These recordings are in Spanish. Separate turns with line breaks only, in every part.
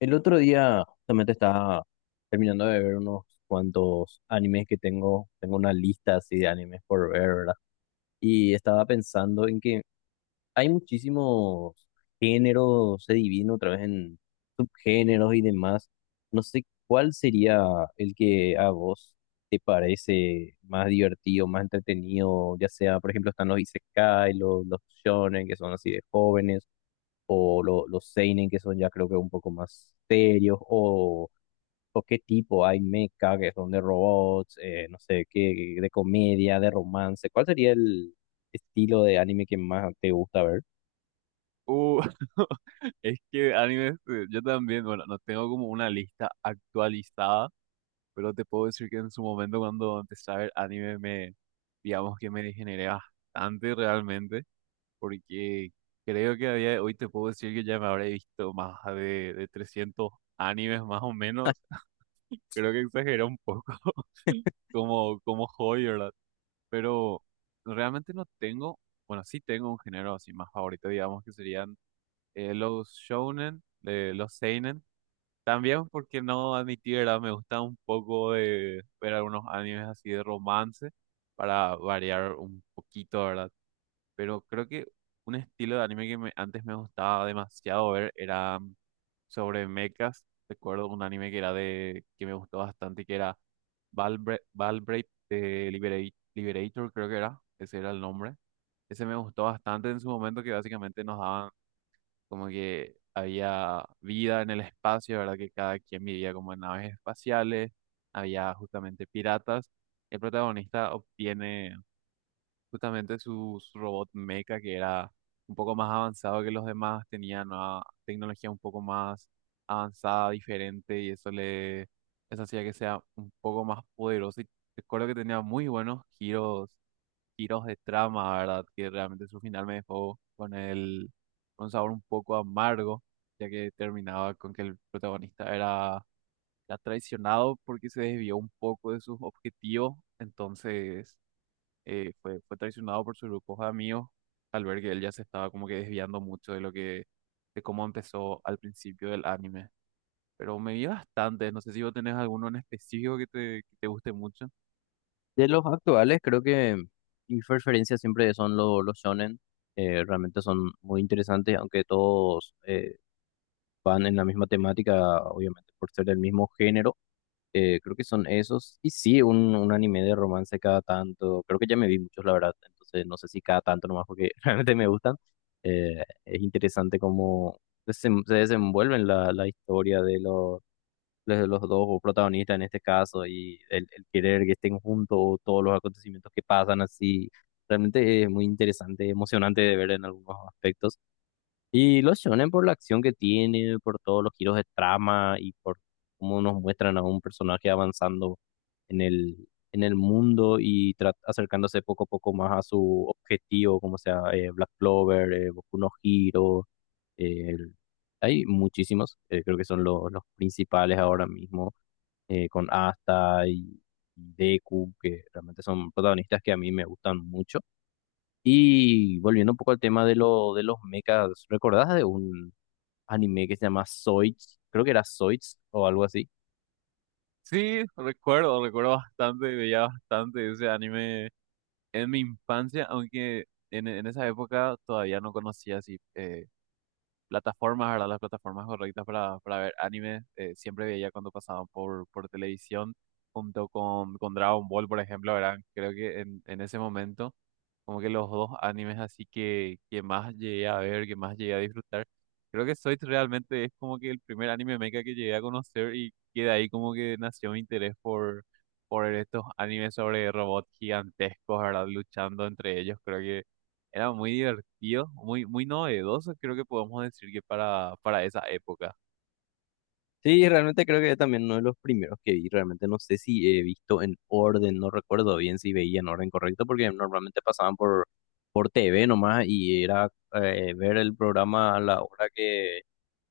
El otro día justamente estaba terminando de ver unos cuantos animes que tengo una lista así de animes por ver, ¿verdad? Y estaba pensando en que hay muchísimos géneros, se divide otra vez en subgéneros y demás. No sé cuál sería el que a vos te parece más divertido, más entretenido, ya sea, por ejemplo, están los isekai, los shonen, que son así de jóvenes o los seinen que son ya creo que un poco más serios o qué tipo hay mecha que son de robots, no sé, qué de comedia, de romance. ¿Cuál sería el estilo de anime que más te gusta ver?
Uh, es que animes, yo también, bueno, no tengo como una lista actualizada, pero te puedo decir que en su momento cuando empecé a ver anime digamos que me degeneré bastante realmente, porque creo que a día de hoy te puedo decir que ya me habré visto más de 300 animes más o menos. Creo que exageré un poco como hobby, ¿verdad? Pero realmente no tengo, bueno, sí tengo un género así más favorito, digamos que serían los shounen, los seinen. También porque no admití, ¿verdad? Me gusta un poco de ver algunos animes así de romance para variar un poquito, ¿verdad? Pero creo que un estilo de anime antes me gustaba demasiado ver era sobre mechas. Recuerdo un anime que era de que me gustó bastante, que era Valbrave de Liberator, creo que era. Ese era el nombre. Ese me gustó bastante en su momento, que básicamente nos daban como que había vida en el espacio, ¿verdad? Que cada quien vivía como en naves espaciales, había justamente piratas. El protagonista obtiene justamente su robot mecha, que era un poco más avanzado que los demás, tenía nueva tecnología un poco más avanzada, diferente, y eso hacía que sea un poco más poderoso. Y recuerdo que tenía muy buenos giros de trama, ¿verdad? Que realmente su final me dejó con un sabor un poco amargo, ya que terminaba con que el protagonista era traicionado porque se desvió un poco de sus objetivos, entonces fue traicionado por sus grupos de amigos al ver que él ya se estaba como que desviando mucho de de cómo empezó al principio del anime. Pero me vi bastante, no sé si vos tenés alguno en específico que te guste mucho.
De los actuales, creo que mis preferencias siempre son los shonen. Realmente son muy interesantes, aunque todos van en la misma temática, obviamente por ser del mismo género. Creo que son esos. Y sí, un anime de romance cada tanto. Creo que ya me vi muchos, la verdad. Entonces, no sé si cada tanto nomás porque realmente me gustan. Es interesante cómo se desenvuelven la historia de los dos protagonistas en este caso y el querer que estén juntos, todos los acontecimientos que pasan así. Realmente es muy interesante, emocionante de ver en algunos aspectos. Y los shonen por la acción que tiene, por todos los giros de trama y por cómo nos muestran a un personaje avanzando en el, en el mundo y acercándose poco a poco más a su objetivo, como sea, Black Clover, Boku no Hero, eh, el- hay muchísimos, creo que son los principales ahora mismo, con Asta y Deku, que realmente son protagonistas que a mí me gustan mucho. Y volviendo un poco al tema de lo de los mechas, ¿recordás de un anime que se llama Zoids? Creo que era Zoids o algo así.
Sí, recuerdo bastante, veía bastante ese anime en mi infancia, aunque en esa época todavía no conocía así plataformas, ¿verdad? Las plataformas correctas para ver anime. Siempre veía cuando pasaban por televisión junto con Dragon Ball, por ejemplo, ¿verdad? Creo que en ese momento como que los dos animes así que más llegué a ver, que más llegué a disfrutar. Creo que Soy realmente es como que el primer anime mecha que llegué a conocer y que de ahí como que nació mi interés por estos animes sobre robots gigantescos, ¿verdad? Luchando entre ellos. Creo que era muy divertido, muy novedoso, creo que podemos decir que para esa época.
Sí, realmente creo que también uno de los primeros que vi. Realmente no sé si he visto en orden, no recuerdo bien si veía en orden correcto, porque normalmente pasaban por TV nomás y era ver el programa a la hora que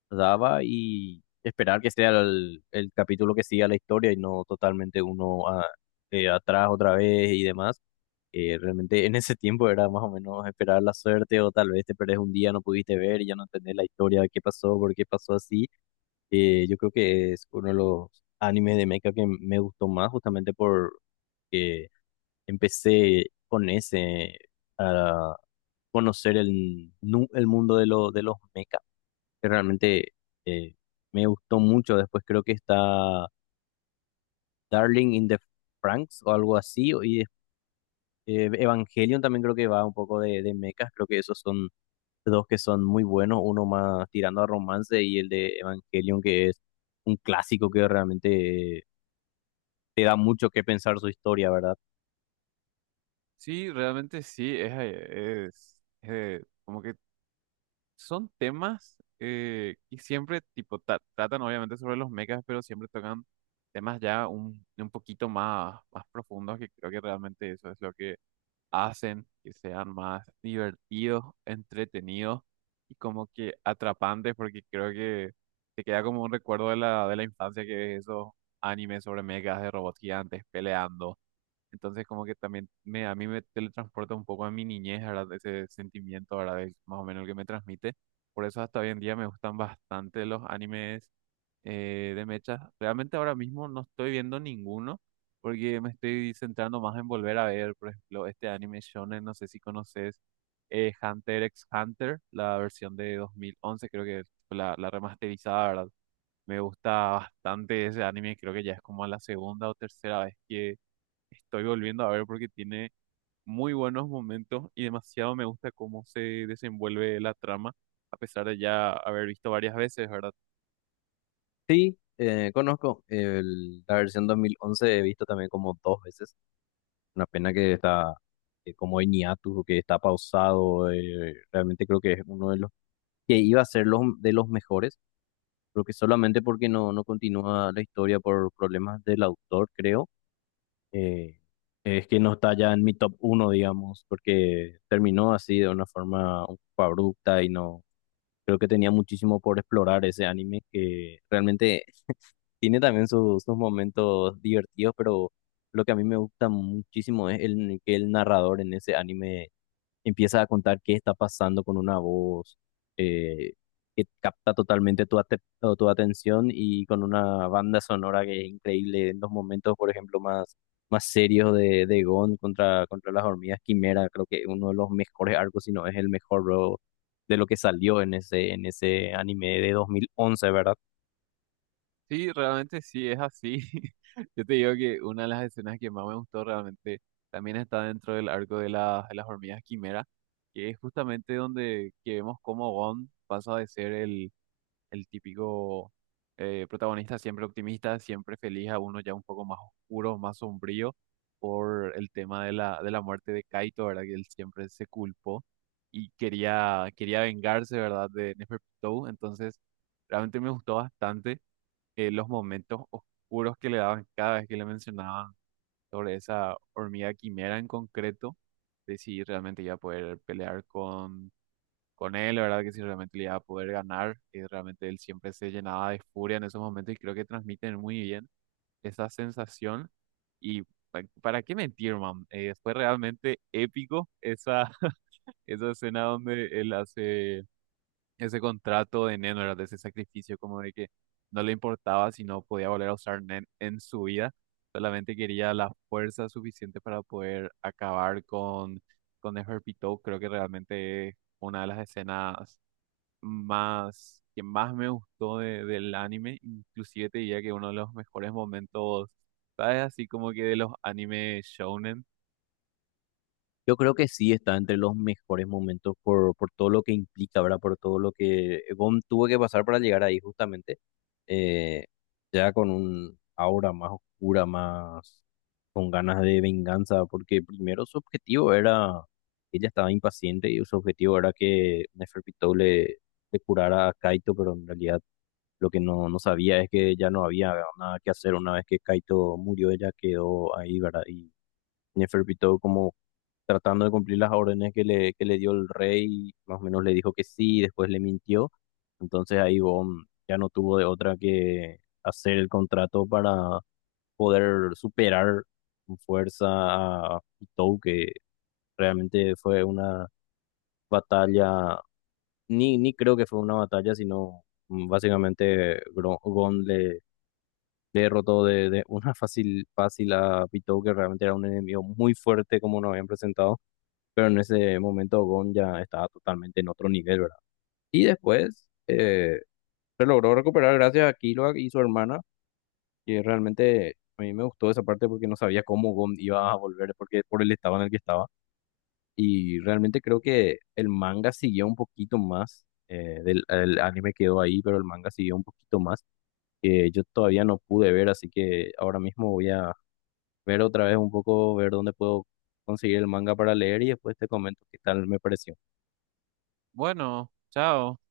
daba y esperar que sea el capítulo que siga la historia y no totalmente uno atrás otra vez y demás. Realmente en ese tiempo era más o menos esperar la suerte o tal vez te perdés un día, no pudiste ver y ya no entendés la historia, qué pasó, por qué pasó así. Yo creo que es uno de los animes de mecha que me gustó más justamente por que empecé con ese a conocer el mundo de los mecha, que realmente, eh, me gustó mucho. Después creo que está Darling in the Franks o algo así. Evangelion también creo que va un poco de mechas, creo que esos son dos que son muy buenos, uno más tirando a romance y el de Evangelion que es un clásico que realmente te da mucho que pensar su historia, ¿verdad?
Sí, realmente sí, es, como que son temas que siempre tipo tratan obviamente sobre los mechas, pero siempre tocan temas ya un poquito más profundos que creo que realmente eso es lo que hacen que sean más divertidos, entretenidos y como que atrapantes porque creo que te queda como un recuerdo de de la infancia que ves esos animes sobre mechas de robots gigantes peleando. Entonces como que también a mí me teletransporta un poco a mi niñez, ¿verdad? Ese sentimiento, ¿verdad? De más o menos el que me transmite. Por eso hasta hoy en día me gustan bastante los animes de mechas. Realmente ahora mismo no estoy viendo ninguno porque me estoy centrando más en volver a ver, por ejemplo, este anime shonen, no sé si conoces, Hunter x Hunter, la versión de 2011, creo que fue la remasterizada, ¿verdad? Me gusta bastante ese anime, creo que ya es como la segunda o tercera vez que estoy volviendo a ver porque tiene muy buenos momentos y demasiado me gusta cómo se desenvuelve la trama, a pesar de ya haber visto varias veces, ¿verdad?
Sí, conozco la versión 2011, he visto también como dos veces, una pena que está como en hiatus, que está pausado. Realmente creo que es uno de los que iba a ser de los mejores, creo que solamente porque no continúa la historia por problemas del autor, creo, eh, es que no está ya en mi top uno, digamos, porque terminó así de una forma un poco abrupta y no creo que tenía muchísimo por explorar ese anime que realmente tiene también sus momentos divertidos, pero lo que a mí me gusta muchísimo es el, que el narrador en ese anime empieza a contar qué está pasando con una voz, eh, que capta totalmente tu atención, y con una banda sonora que es increíble en los momentos, por ejemplo, más, más serios de Gon contra las hormigas Quimera. Creo que uno de los mejores arcos, si no es el mejor, bro, de lo que salió en ese anime de 2011, ¿verdad?
Sí, realmente sí es así. Yo te digo que una de las escenas que más me gustó realmente también está dentro del arco de las hormigas quimera, que es justamente donde que vemos cómo Gon pasa de ser el típico protagonista siempre optimista, siempre feliz, a uno ya un poco más oscuro, más sombrío, por el tema de de la muerte de Kaito, ¿verdad? Que él siempre se culpó y quería vengarse, ¿verdad? De Neferpitou. Entonces, realmente me gustó bastante los momentos oscuros que le daban cada vez que le mencionaban sobre esa hormiga quimera en concreto, de si realmente iba a poder pelear con él, la verdad que sí, realmente le iba a poder ganar. Y realmente él siempre se llenaba de furia en esos momentos y creo que transmiten muy bien esa sensación. Y para qué mentir, man, fue realmente épico esa, esa escena donde él hace ese contrato de Nen, ¿verdad? De ese sacrificio como de que no le importaba si no podía volver a usar Nen en su vida. Solamente quería la fuerza suficiente para poder acabar con Neferpitou. Creo que realmente es una de las escenas que más me gustó del anime, inclusive te diría que uno de los mejores momentos, ¿sabes? Así como que de los anime shounen.
Yo creo que sí está entre los mejores momentos por todo lo que implica, ¿verdad? Por todo lo que Gon tuvo que pasar para llegar ahí justamente, eh, ya con un aura más oscura, más con ganas de venganza, porque primero su objetivo era, ella estaba impaciente y su objetivo era que Neferpitou le curara a Kaito, pero en realidad lo que no sabía es que ya no había nada que hacer. Una vez que Kaito murió, ella quedó ahí, ¿verdad? Y Neferpitou, como tratando de cumplir las órdenes que le dio el rey, más o menos le dijo que sí, después le mintió. Entonces ahí Gon ya no tuvo de otra que hacer el contrato para poder superar con fuerza a Hitou, que realmente fue una batalla. Ni creo que fue una batalla, sino básicamente Gon le derrotó de una fácil, fácil a Pitou, que realmente era un enemigo muy fuerte como nos habían presentado, pero en ese momento Gon ya estaba totalmente en otro nivel, ¿verdad? Y después, se logró recuperar gracias a Killua y su hermana, y realmente a mí me gustó esa parte porque no sabía cómo Gon iba a volver, porque, por el estado en el que estaba. Y realmente creo que el manga siguió un poquito más, el anime quedó ahí, pero el manga siguió un poquito más, que yo todavía no pude ver, así que ahora mismo voy a ver otra vez un poco, ver dónde puedo conseguir el manga para leer y después te comento qué tal me pareció.
Bueno, chao.